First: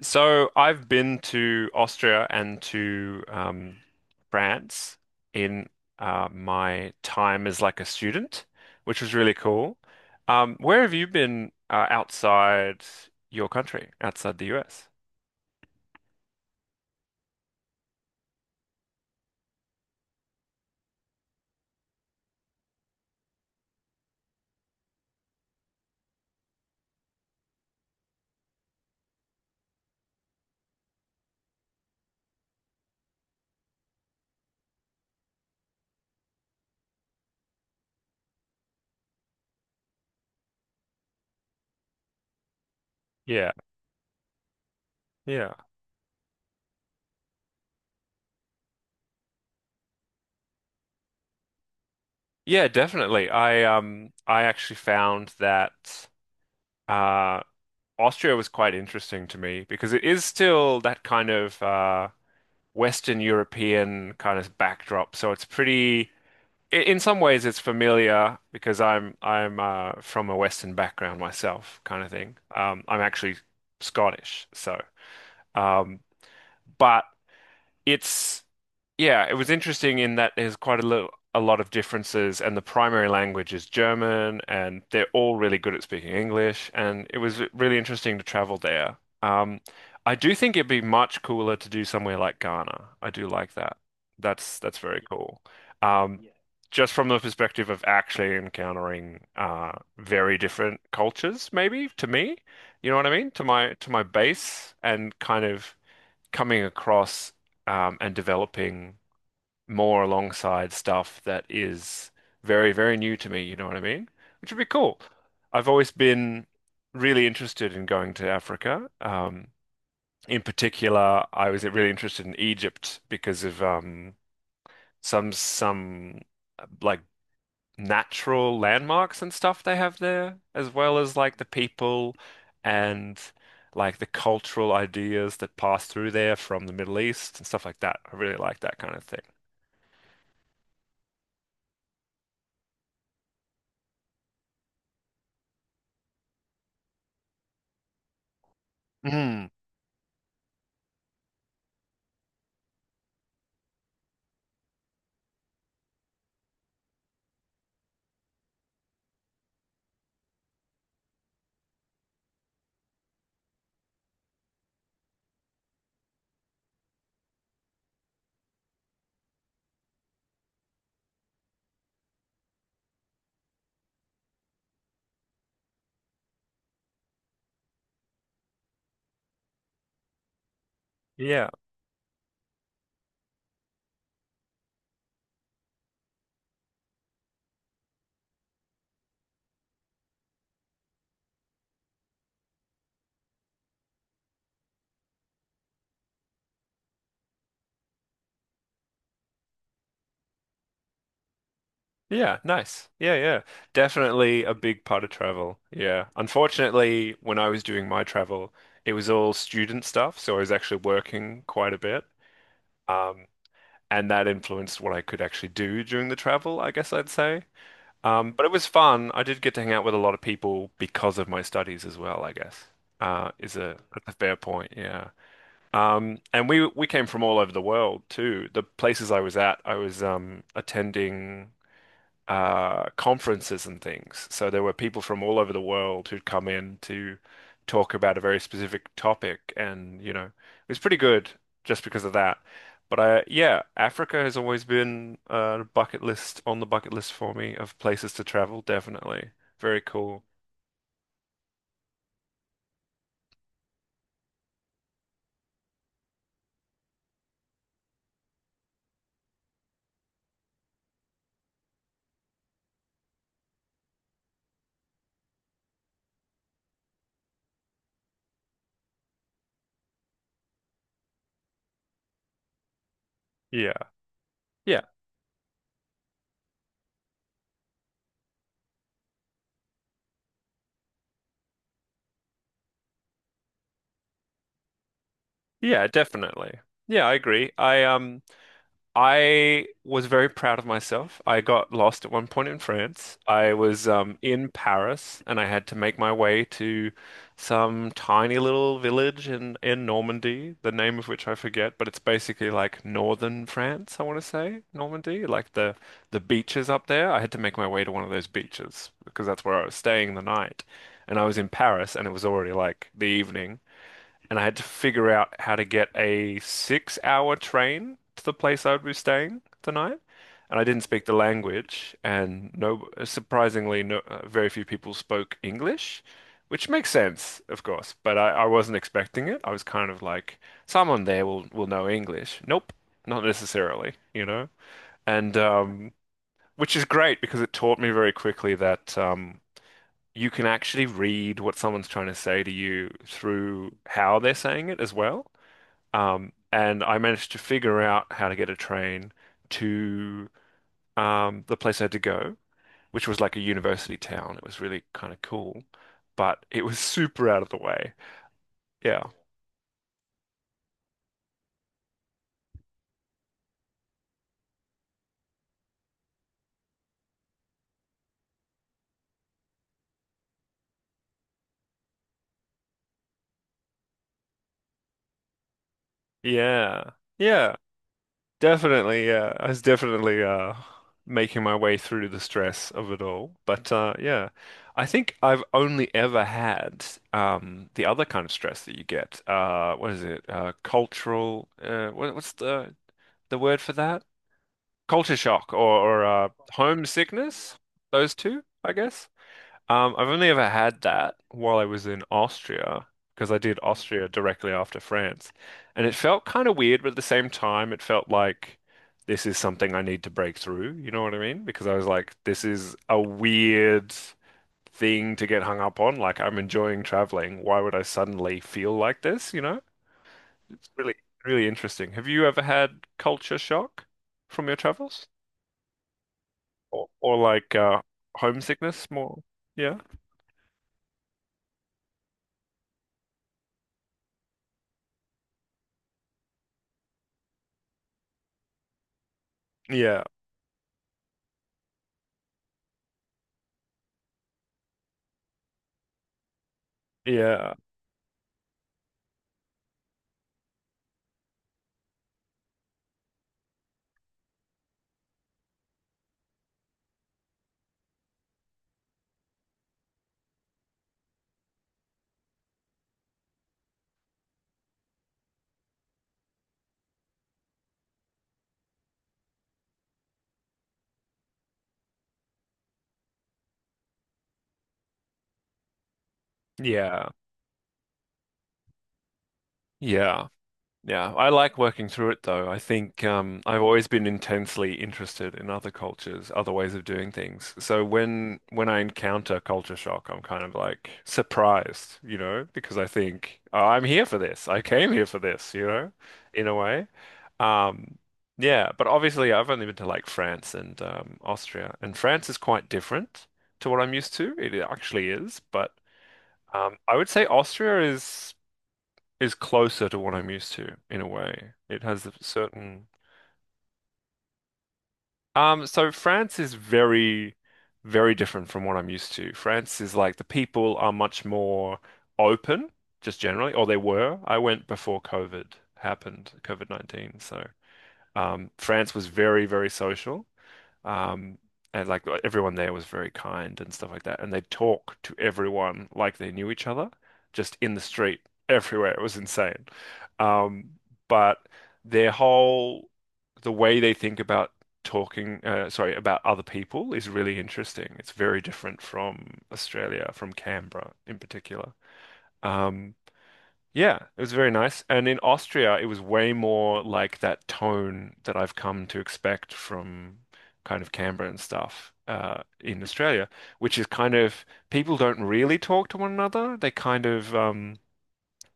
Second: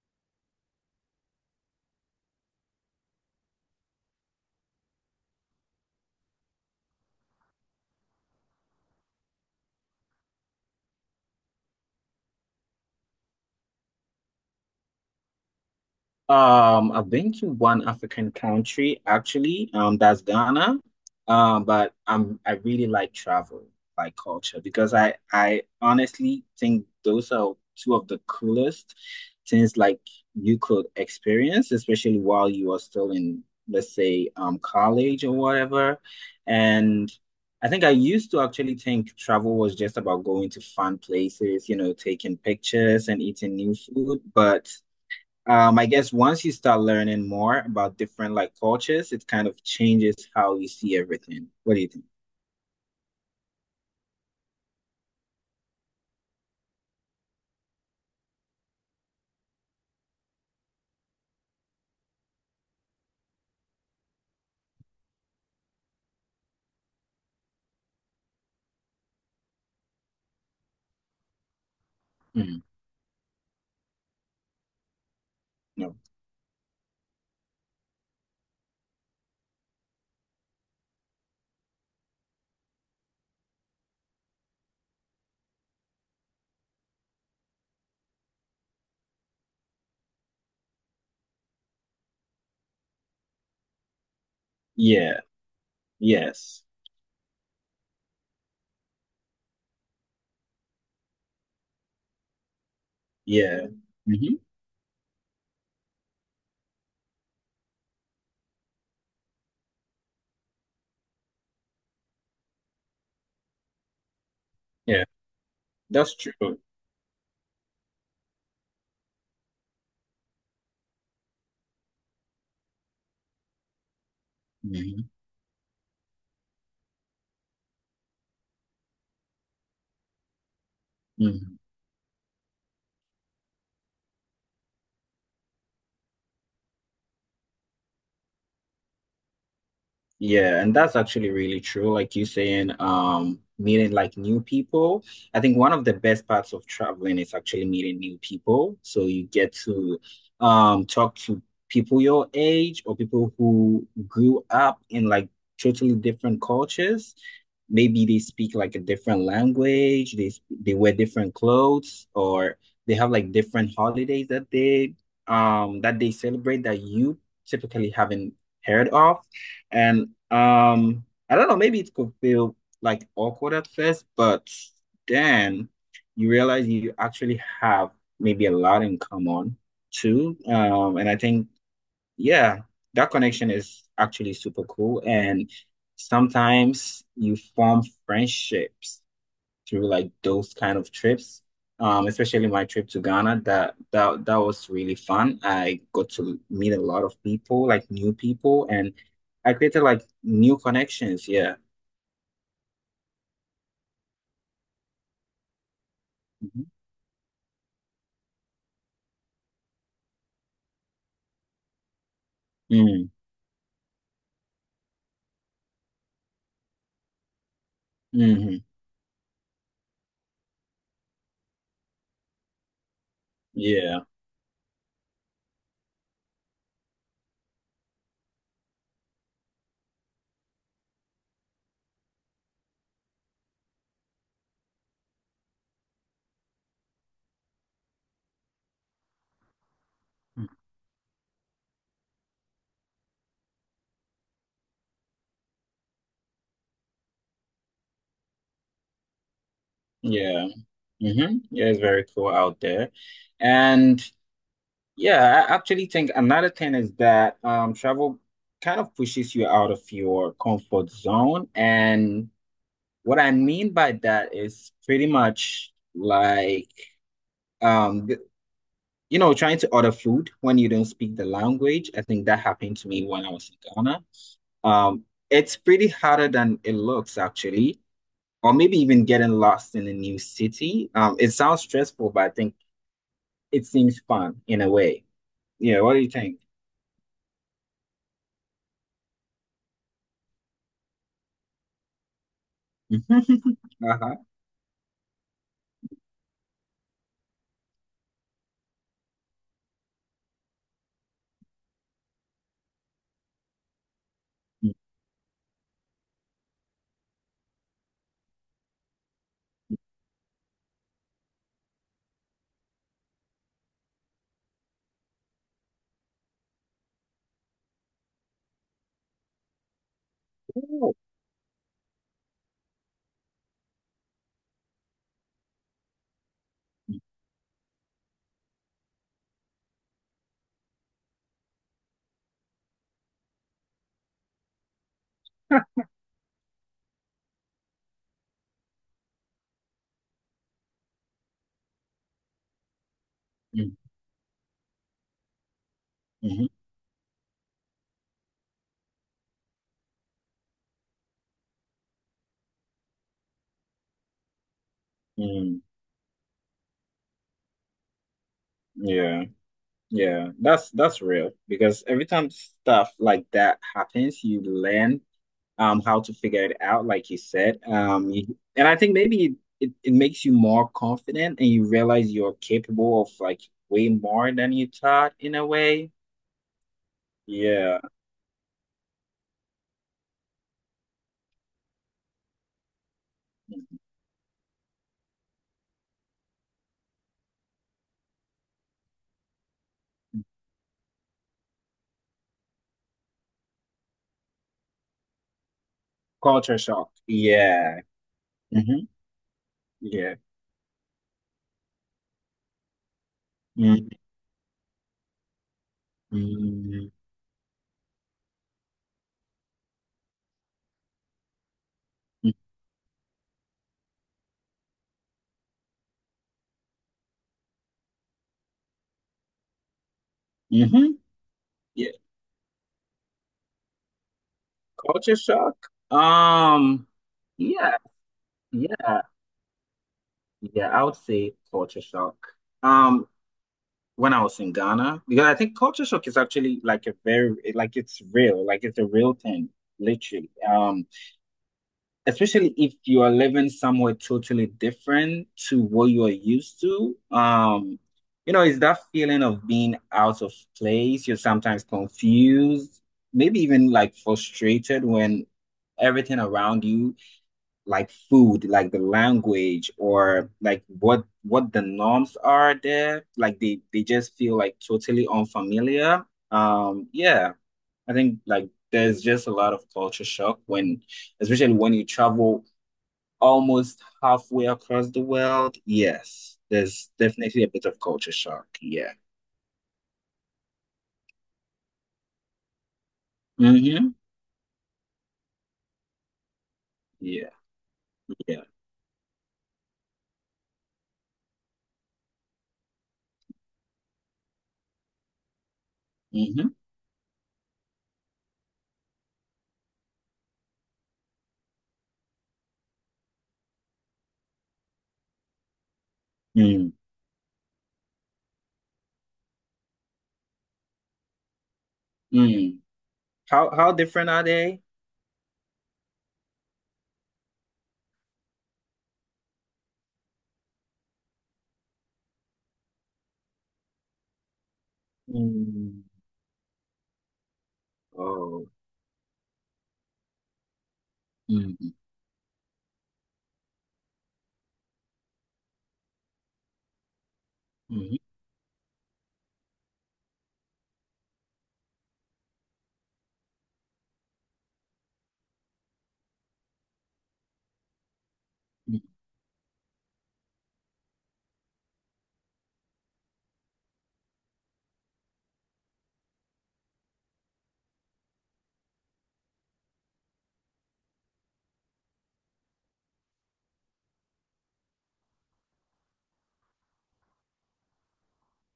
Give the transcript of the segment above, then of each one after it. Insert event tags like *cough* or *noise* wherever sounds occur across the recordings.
So I've been to Austria and to France in my time as like a student, which was really cool. Where have you been outside your country, outside the US? I've been to one African country actually, that's Ghana. But I really like travel, like culture, because I honestly think those are two of the coolest things like you could experience, especially while you are still in, let's say, college or whatever. And I think I used to actually think travel was just about going to fun places, taking pictures and Yeah, eating new food, but yeah, I guess once you start learning more about different like cultures, it kind of changes how you see everything. What do you think? yeah, definitely. I actually found that uh Austria was quite interesting to me because it is still that kind of Western European kind of backdrop. So it's pretty, in some ways, it's familiar because I'm from a Western background myself, kind of thing. Mhm. I'm actually Scottish, so No. um, but it's yeah, it was interesting in that there's quite a lot of differences, and the primary language is German, and they're all really good at speaking English, and it was really interesting to travel there. I do think it'd be much cooler to do somewhere like Ghana. I do like that. That's very Yeah. cool. Yeah, Yes. just from the perspective of actually encountering very different cultures, maybe to me, you know what I mean? To Yeah. my Hmm. base, and kind of coming across and developing more alongside stuff that is very, very new to me, you know what I mean? Which would be cool. Yeah. I've always That's been true. really interested in going to Africa. In particular, I was really interested in Egypt because of some uh, like natural landmarks and stuff they have there, as well as like the Hmm. people and like the cultural ideas that pass through there from the Middle East and stuff like that. I really like that kind of thing. Yeah, and that's actually really true. Like you saying, meeting like new people. I think one of the best parts of traveling is actually meeting new people. So you Mm. get to talk to people your age or people who grew up in like totally different cultures. Maybe they speak like a different language, they wear different clothes, or they have like different holidays that they celebrate that you typically haven't heard of. And I don't know, maybe it could feel like awkward at first, but then you realize you actually have maybe a lot in common too. And I think, Yeah. yeah, that connection is actually super cool. And sometimes you form friendships through like those kind of trips. Especially my trip to Ghana, that was really fun. I got to meet a lot of people, like new people, and I created like new connections. Yeah. Yeah, nice. Yeah, yeah. Definitely a big part of travel. Yeah. Unfortunately, when I was doing my travel, it was all student stuff, so I was actually working quite a bit. Mm-hmm. Um, and that influenced what I could actually do during the travel, I guess I'd say. But it Mm-hmm. was fun. I did get to hang out with a lot of people because of my studies as well, I guess. Is a Yeah. that's a fair point, yeah. And we came from all over the world too. The places I was at, I was attending conferences and things. So there were people from all over the world who'd come in to talk about a very specific topic, and you know, it was pretty good just because of that. But yeah, Africa has always been a bucket list on the bucket list for me of places to travel, definitely. Very cool. Yeah. Mm-hmm. Yeah, it's very cool out there. And yeah, I actually think another thing is that travel kind of pushes you out of your comfort zone and what I mean by that is pretty much like um th- you know trying to order food when you don't speak the language. I think that happened to me when I was in Yeah. Ghana. Yeah. Um, it's pretty harder than it looks actually, or maybe even getting lost in a new city. It sounds stressful, but I think it seems fun in a way. Yeah, Yeah, what do you think? definitely. Yeah, I agree. I was very proud of myself. I got lost at one point in France. *laughs* I was Uh-huh. In Paris and I had to make my way to some tiny little village in Normandy, the name of which I forget, but it's basically like northern France, I want to say, Normandy, like the beaches up there. I had to make my way to one of those beaches because that's where I was staying the night. And I was in Paris and it was already like the evening and I had to figure out how to get a 6 hour train to the place I would be staying the night. And I didn't Mhm. speak the language, and no, surprisingly, no, very few people spoke English, which makes sense, of course. But I wasn't expecting it. I was kind of like, someone there will know English. Nope, not necessarily, you know. And which is great because it taught me very quickly that you can actually read what someone's trying to say to you through Mhm. how they're saying it as well. Mhm. And I managed to figure out how to get a train to the place I had to go, which was like a university town. It was really kind of Mhm. cool, but it was *laughs* super out of the way. Yeah. Yeah. Yeah, that's real because every time stuff like that happens, you learn how to figure it out, like you said. You- and I think maybe it, it, it makes you more confident and you realize you're capable of like way more than you thought in a way. Yeah. Yeah. Yeah. Definitely. Yeah. I was definitely making my way through the stress of it all. But yeah, I think I've only ever had the other kind of stress that you get. What is it? Cultural. What's the word for that? Culture shock or Culture shock. homesickness, Yeah. those two, I Hmm. guess. I've Yeah. only ever had that while I was in Austria because I did Mm-hmm. Austria directly after France. And it felt kind of weird, but at the same time, it felt like this is something I need to break through. You know what I mean? Because I was like, this is a weird thing to get hung up on. Like, I'm enjoying traveling. Why would I suddenly feel like this? You know? It's really, Hmm. really Yeah. interesting. Have you ever had culture shock from your travels? Culture shock. Or like yeah, homesickness yeah, more. Yeah. yeah, I would say culture shock. Um, when I was in Ghana because I think culture shock is actually like a very like it's real, like it's a real thing, Yeah. literally. Especially if you are living somewhere totally different to what you are used to. Yeah. You know, it's that feeling of being out of place. You're sometimes confused, maybe even like frustrated when everything around you like food, like the language or like what the norms are there. Like they just feel like totally unfamiliar. Yeah, I think like there's just a lot of culture shock when, especially when you travel almost halfway across the world. Yes, there's Yeah. definitely a bit of culture shock. Yeah. Yeah. Yeah. I like working through it though. I've Mm-hmm. always been intensely interested in other cultures, other ways of doing Yeah. things. So when Yeah. when I encounter culture shock, I'm kind of like surprised, you know, because I think, "Oh, I'm here for this. I came here for this, you know, in Mm-hmm. a way. Um, yeah, but obviously I've only been to like France and Austria, and France is quite different to what I'm used to. It actually is, but Mm. I would say Austria is closer to what I'm used to in a way. It has a Mm. certain How different are they? So France is very, very different from what I'm used to. France is like the people are much more open, just generally, or they were. I went before COVID Mm. happened, COVID-19, so. Oh. France was very, very social. Um, Mm-hmm. and like everyone there was very kind and stuff like that. And they'd talk to everyone like they knew each other, just in the Mm-hmm. street, everywhere. It was insane. Um, but their whole, the way they think about talking, sorry, about other people is really interesting. It's very different from Australia, from Canberra in particular. Um, yeah, it was very nice. And in Austria, it was way more like that tone that I've come to expect from kind of Canberra and stuff in Australia, which is kind of people don't really talk to one another. They kind of,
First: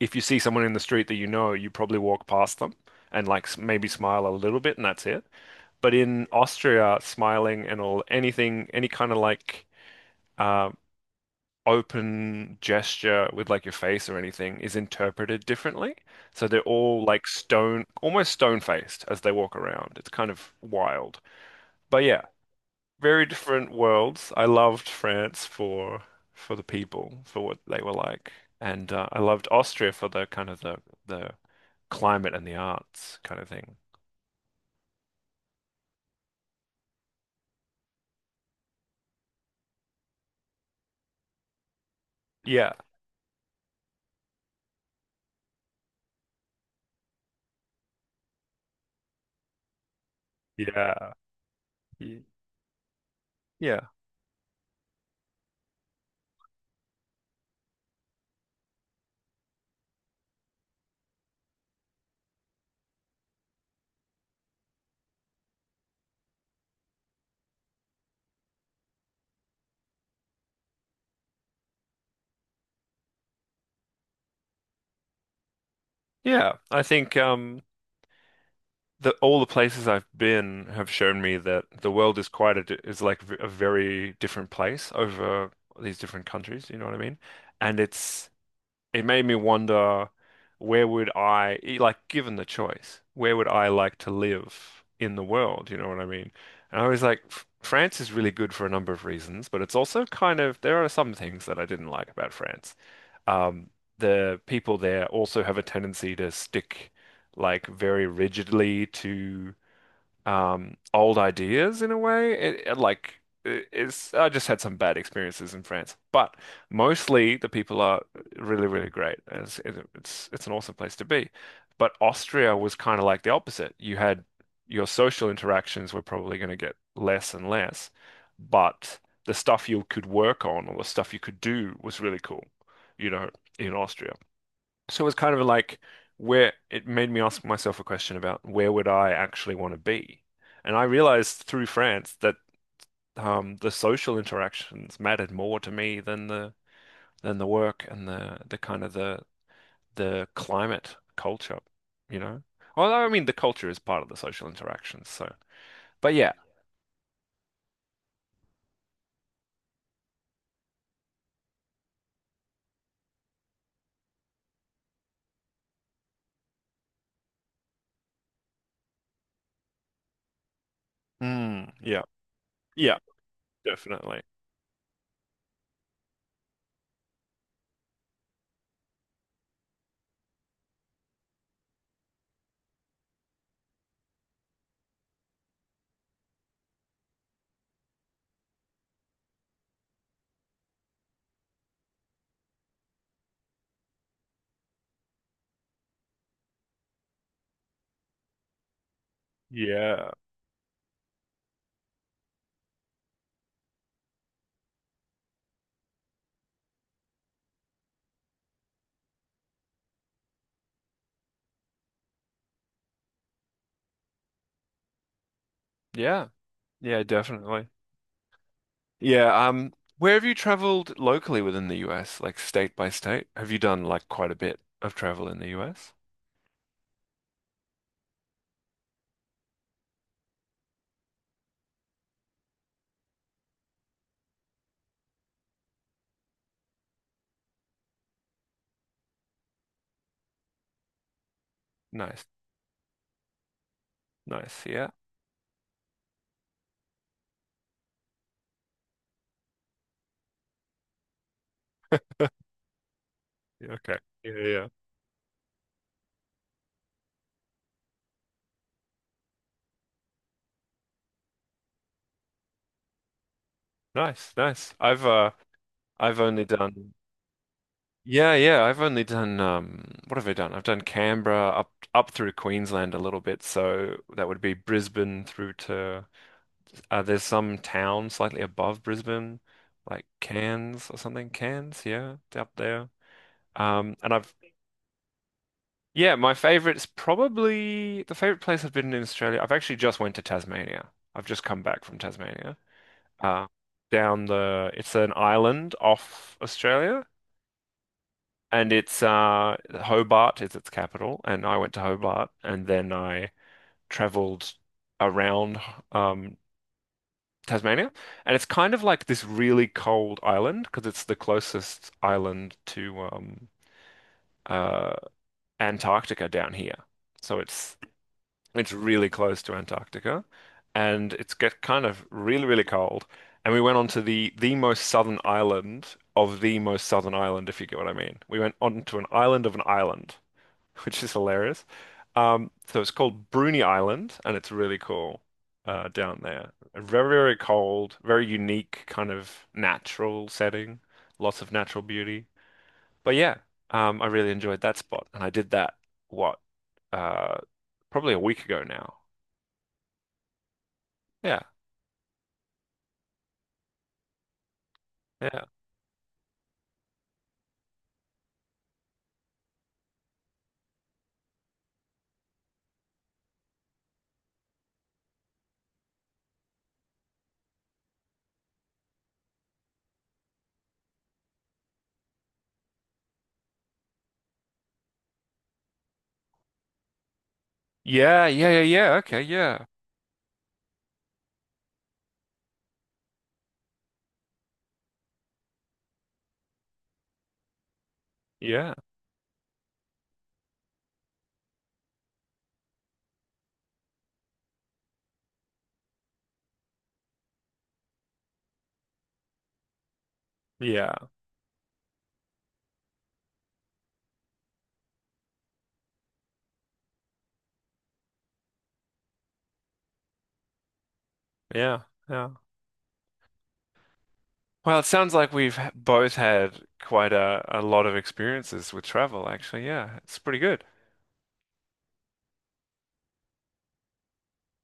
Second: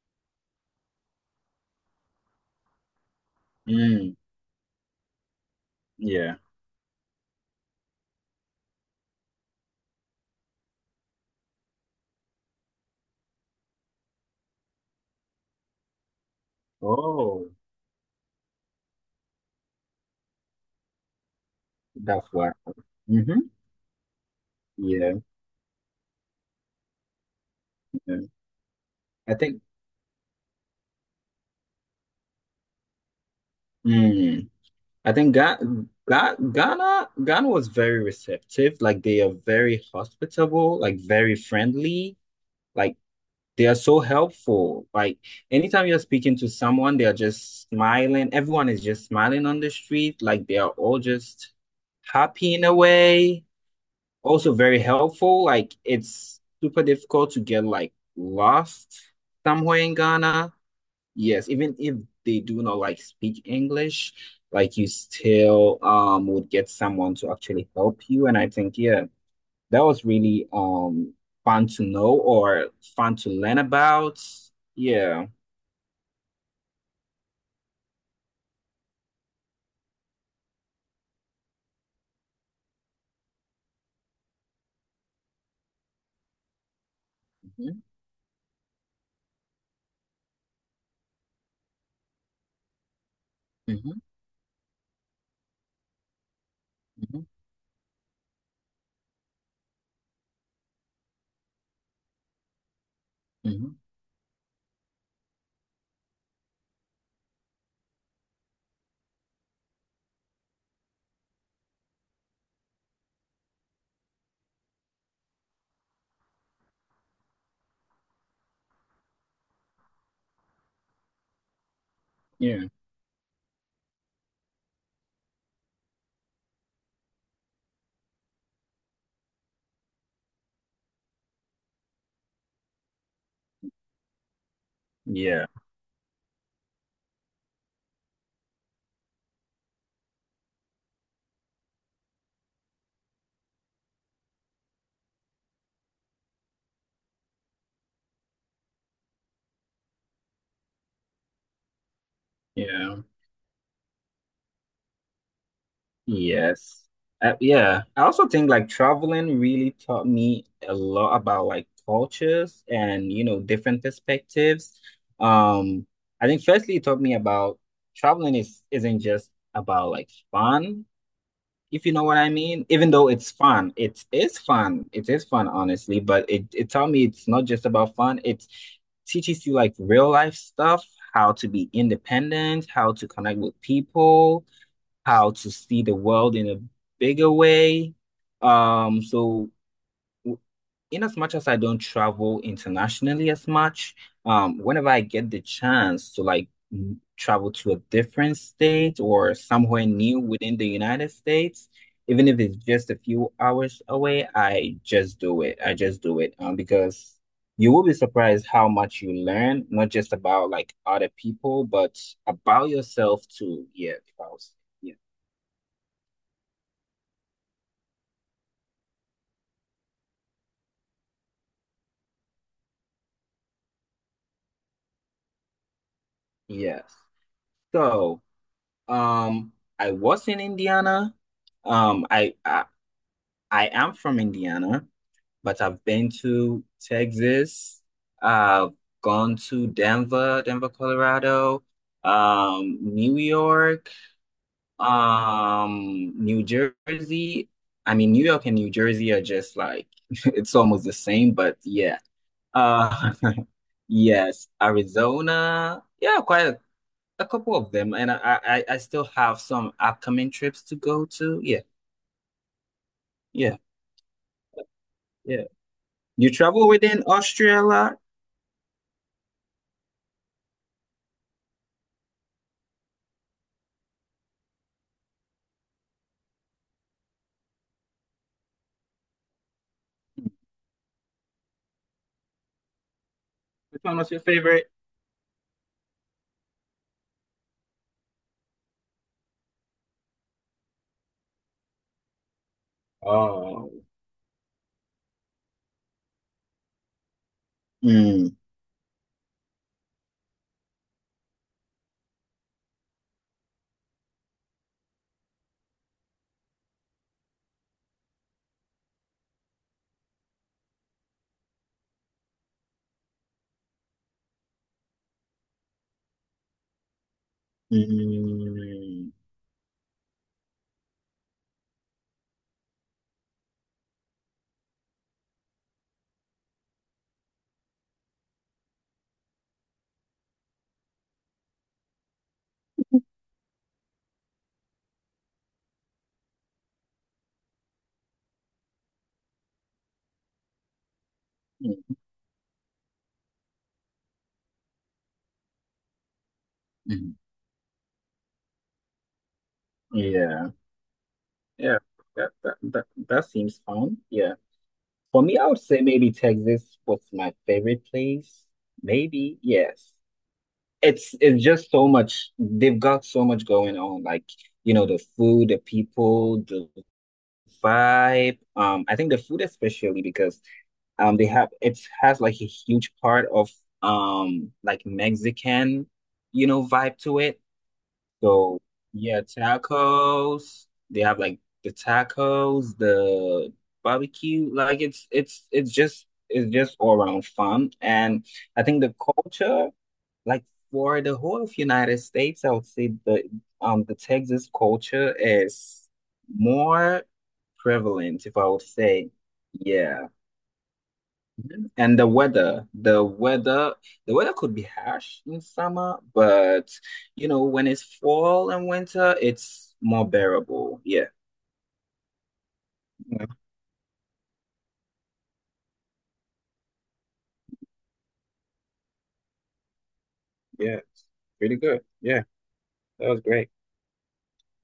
if you see someone in the street that you know, you probably walk past them and maybe Mm. smile a little bit, and that's it. But in Yeah. Austria, smiling and all anything, any kind of like uh, open gesture with like your face or anything is interpreted differently. So they're all like Oh, stone, almost stone-faced as they walk around. It's kind of wild. But yeah, that's why. very Mm-hmm. different worlds. I loved Yeah. France for the people, for what they were Yeah. like. And I I loved think Austria for the kind of the climate and the arts kind of thing. mm, I think Ga Ga Ghana Ghana was very receptive. Like they are very hospitable, like very friendly. Yeah. Like they are so helpful. Like anytime you're speaking to someone, they are just smiling. Everyone is just smiling on the street. Like they are all Yeah. just Y- happy in a way. Yeah. Also very helpful. Like it's super difficult to get like lost somewhere in Ghana. Yes, even if they do not like speak English, like you still would get someone to actually help you. And I think yeah, that was really fun to know or fun to learn about. Yeah. Yeah. I think the all the places I've been have shown me that the world is quite is a very different place over these different countries. You know what I mean? And Hmm. it's it made me wonder where would like, given the choice, where would I like Hmm. to live in the world? You know what I mean? And I was like, Hmm. France is really good for a number of reasons, but it's also kind of, there are some things that I didn't like about France. Um, Hmm. the people there also have a tendency to stick like very rigidly to old ideas in a way. It's I just had some bad experiences in France, but mostly the people are really really great. And It's it- it's an awesome place to be. But Austria Yeah. was kind of like the opposite. You had your social interactions were probably going to get less and less, but the stuff you could work on or the stuff you could do was really cool, you know, in Austria. So it was kind of Yeah. like where it made me ask myself a question about where would I actually want to be? And I realized through France that the social interactions mattered more to me than the work and the kind of the climate culture, you know? Yeah. Although I mean the culture is part of the social interactions, so but yeah. Yes. Yeah. I also think like traveling really taught me a lot about like cultures and, you know, different perspectives. Um, I think firstly it taught me about traveling is isn't just about like fun, Mm, if you yeah. know what I mean. Even Yeah, though it's fun, it definitely. is fun. It is fun, honestly, but it taught me it's not just about fun. It's teaches you like real life stuff, how to be independent, how to connect with people how to see the world in a bigger way. Um, so w- in as much as I don't travel internationally as much, whenever I get the chance to like travel to a different state or somewhere Yeah. new within the United States, even if it's just a few hours away, I just do it. I just do it. Because you will be surprised how much you learn, not just about like other people, but about yourself too. Yeah, if I was- yeah. Yeah. Yeah, definitely. Yeah, where have you traveled locally within the US, like state by state? Have you done like quite a bit of travel in the US? Yes. So, um, I was in Indiana. Um, I, I I am from Indiana, but I've been to Texas. I've gone to Denver, Colorado, Nice, New York, nice, yeah. New Jersey. I mean, New York and New Jersey are just like *laughs* it's almost the same, but yeah. Uh, Yeah, *laughs* okay. Yeah, yes, yeah. Arizona. Yeah, quite a couple of them, and I still have some upcoming trips to go to. Yeah, yeah, Nice, nice. I've yeah. You only travel done within Austria a lot? yeah, yeah. I've only done what have I done? I've done Canberra up through Queensland a little bit, so that would be Brisbane through to there's some town slightly above Brisbane, like Cairns or something. Cairns, yeah, it's up there. Which one was And your I've favorite? yeah, my favorite's probably the favorite place I've been in Australia. I've actually just went to Tasmania. I've just come back from Tasmania. Uh Oh, down the it's an island off Australia. mm, And it's Hobart is its capital, and I went to Hobart, and then I travelled around um Tasmania, and it's kind of like this really cold island because it's the closest island to uh Antarctica down here, so it's really mm, close to Antarctica, and it's get kind of really really cold, and we went on to the most southern island. Of the most southern island, if you get what I mean. We went on to an island of an island. *laughs* which is hilarious. So it's called Bruny Island, and it's really cool down there. Very, very cold, very unique kind of natural setting, lots of natural mm, beauty. But yeah, I really enjoyed that spot, and I did that what mm. uh, probably a week ago now. Yeah, Yeah, yeah. That seems fun. Yeah. For me, yeah, I would say maybe Texas was my favorite place. Maybe, yes. It's just so much. They've got so much going on. Like, you know, the food, the people, the vibe. I think the food especially because they have it has like a huge part of like Mexican, you know, vibe to it. yeah, yeah, So yeah, yeah. yeah, Okay, yeah, tacos. They have like the tacos, the barbecue. Like it's just all around fun. And I yeah, think the culture like for the whole of United States, I would say the Texas culture is more prevalent, if I would say. Yeah. yeah, And the weather could be harsh in summer, but you know, when it's fall and winter, it's more bearable. Yeah. yeah, yeah. Yeah. Well, it sounds like we've both had quite a lot of experiences with travel, actually. Yeah, it's pretty good. Yeah. Pretty good. Yeah. That was great.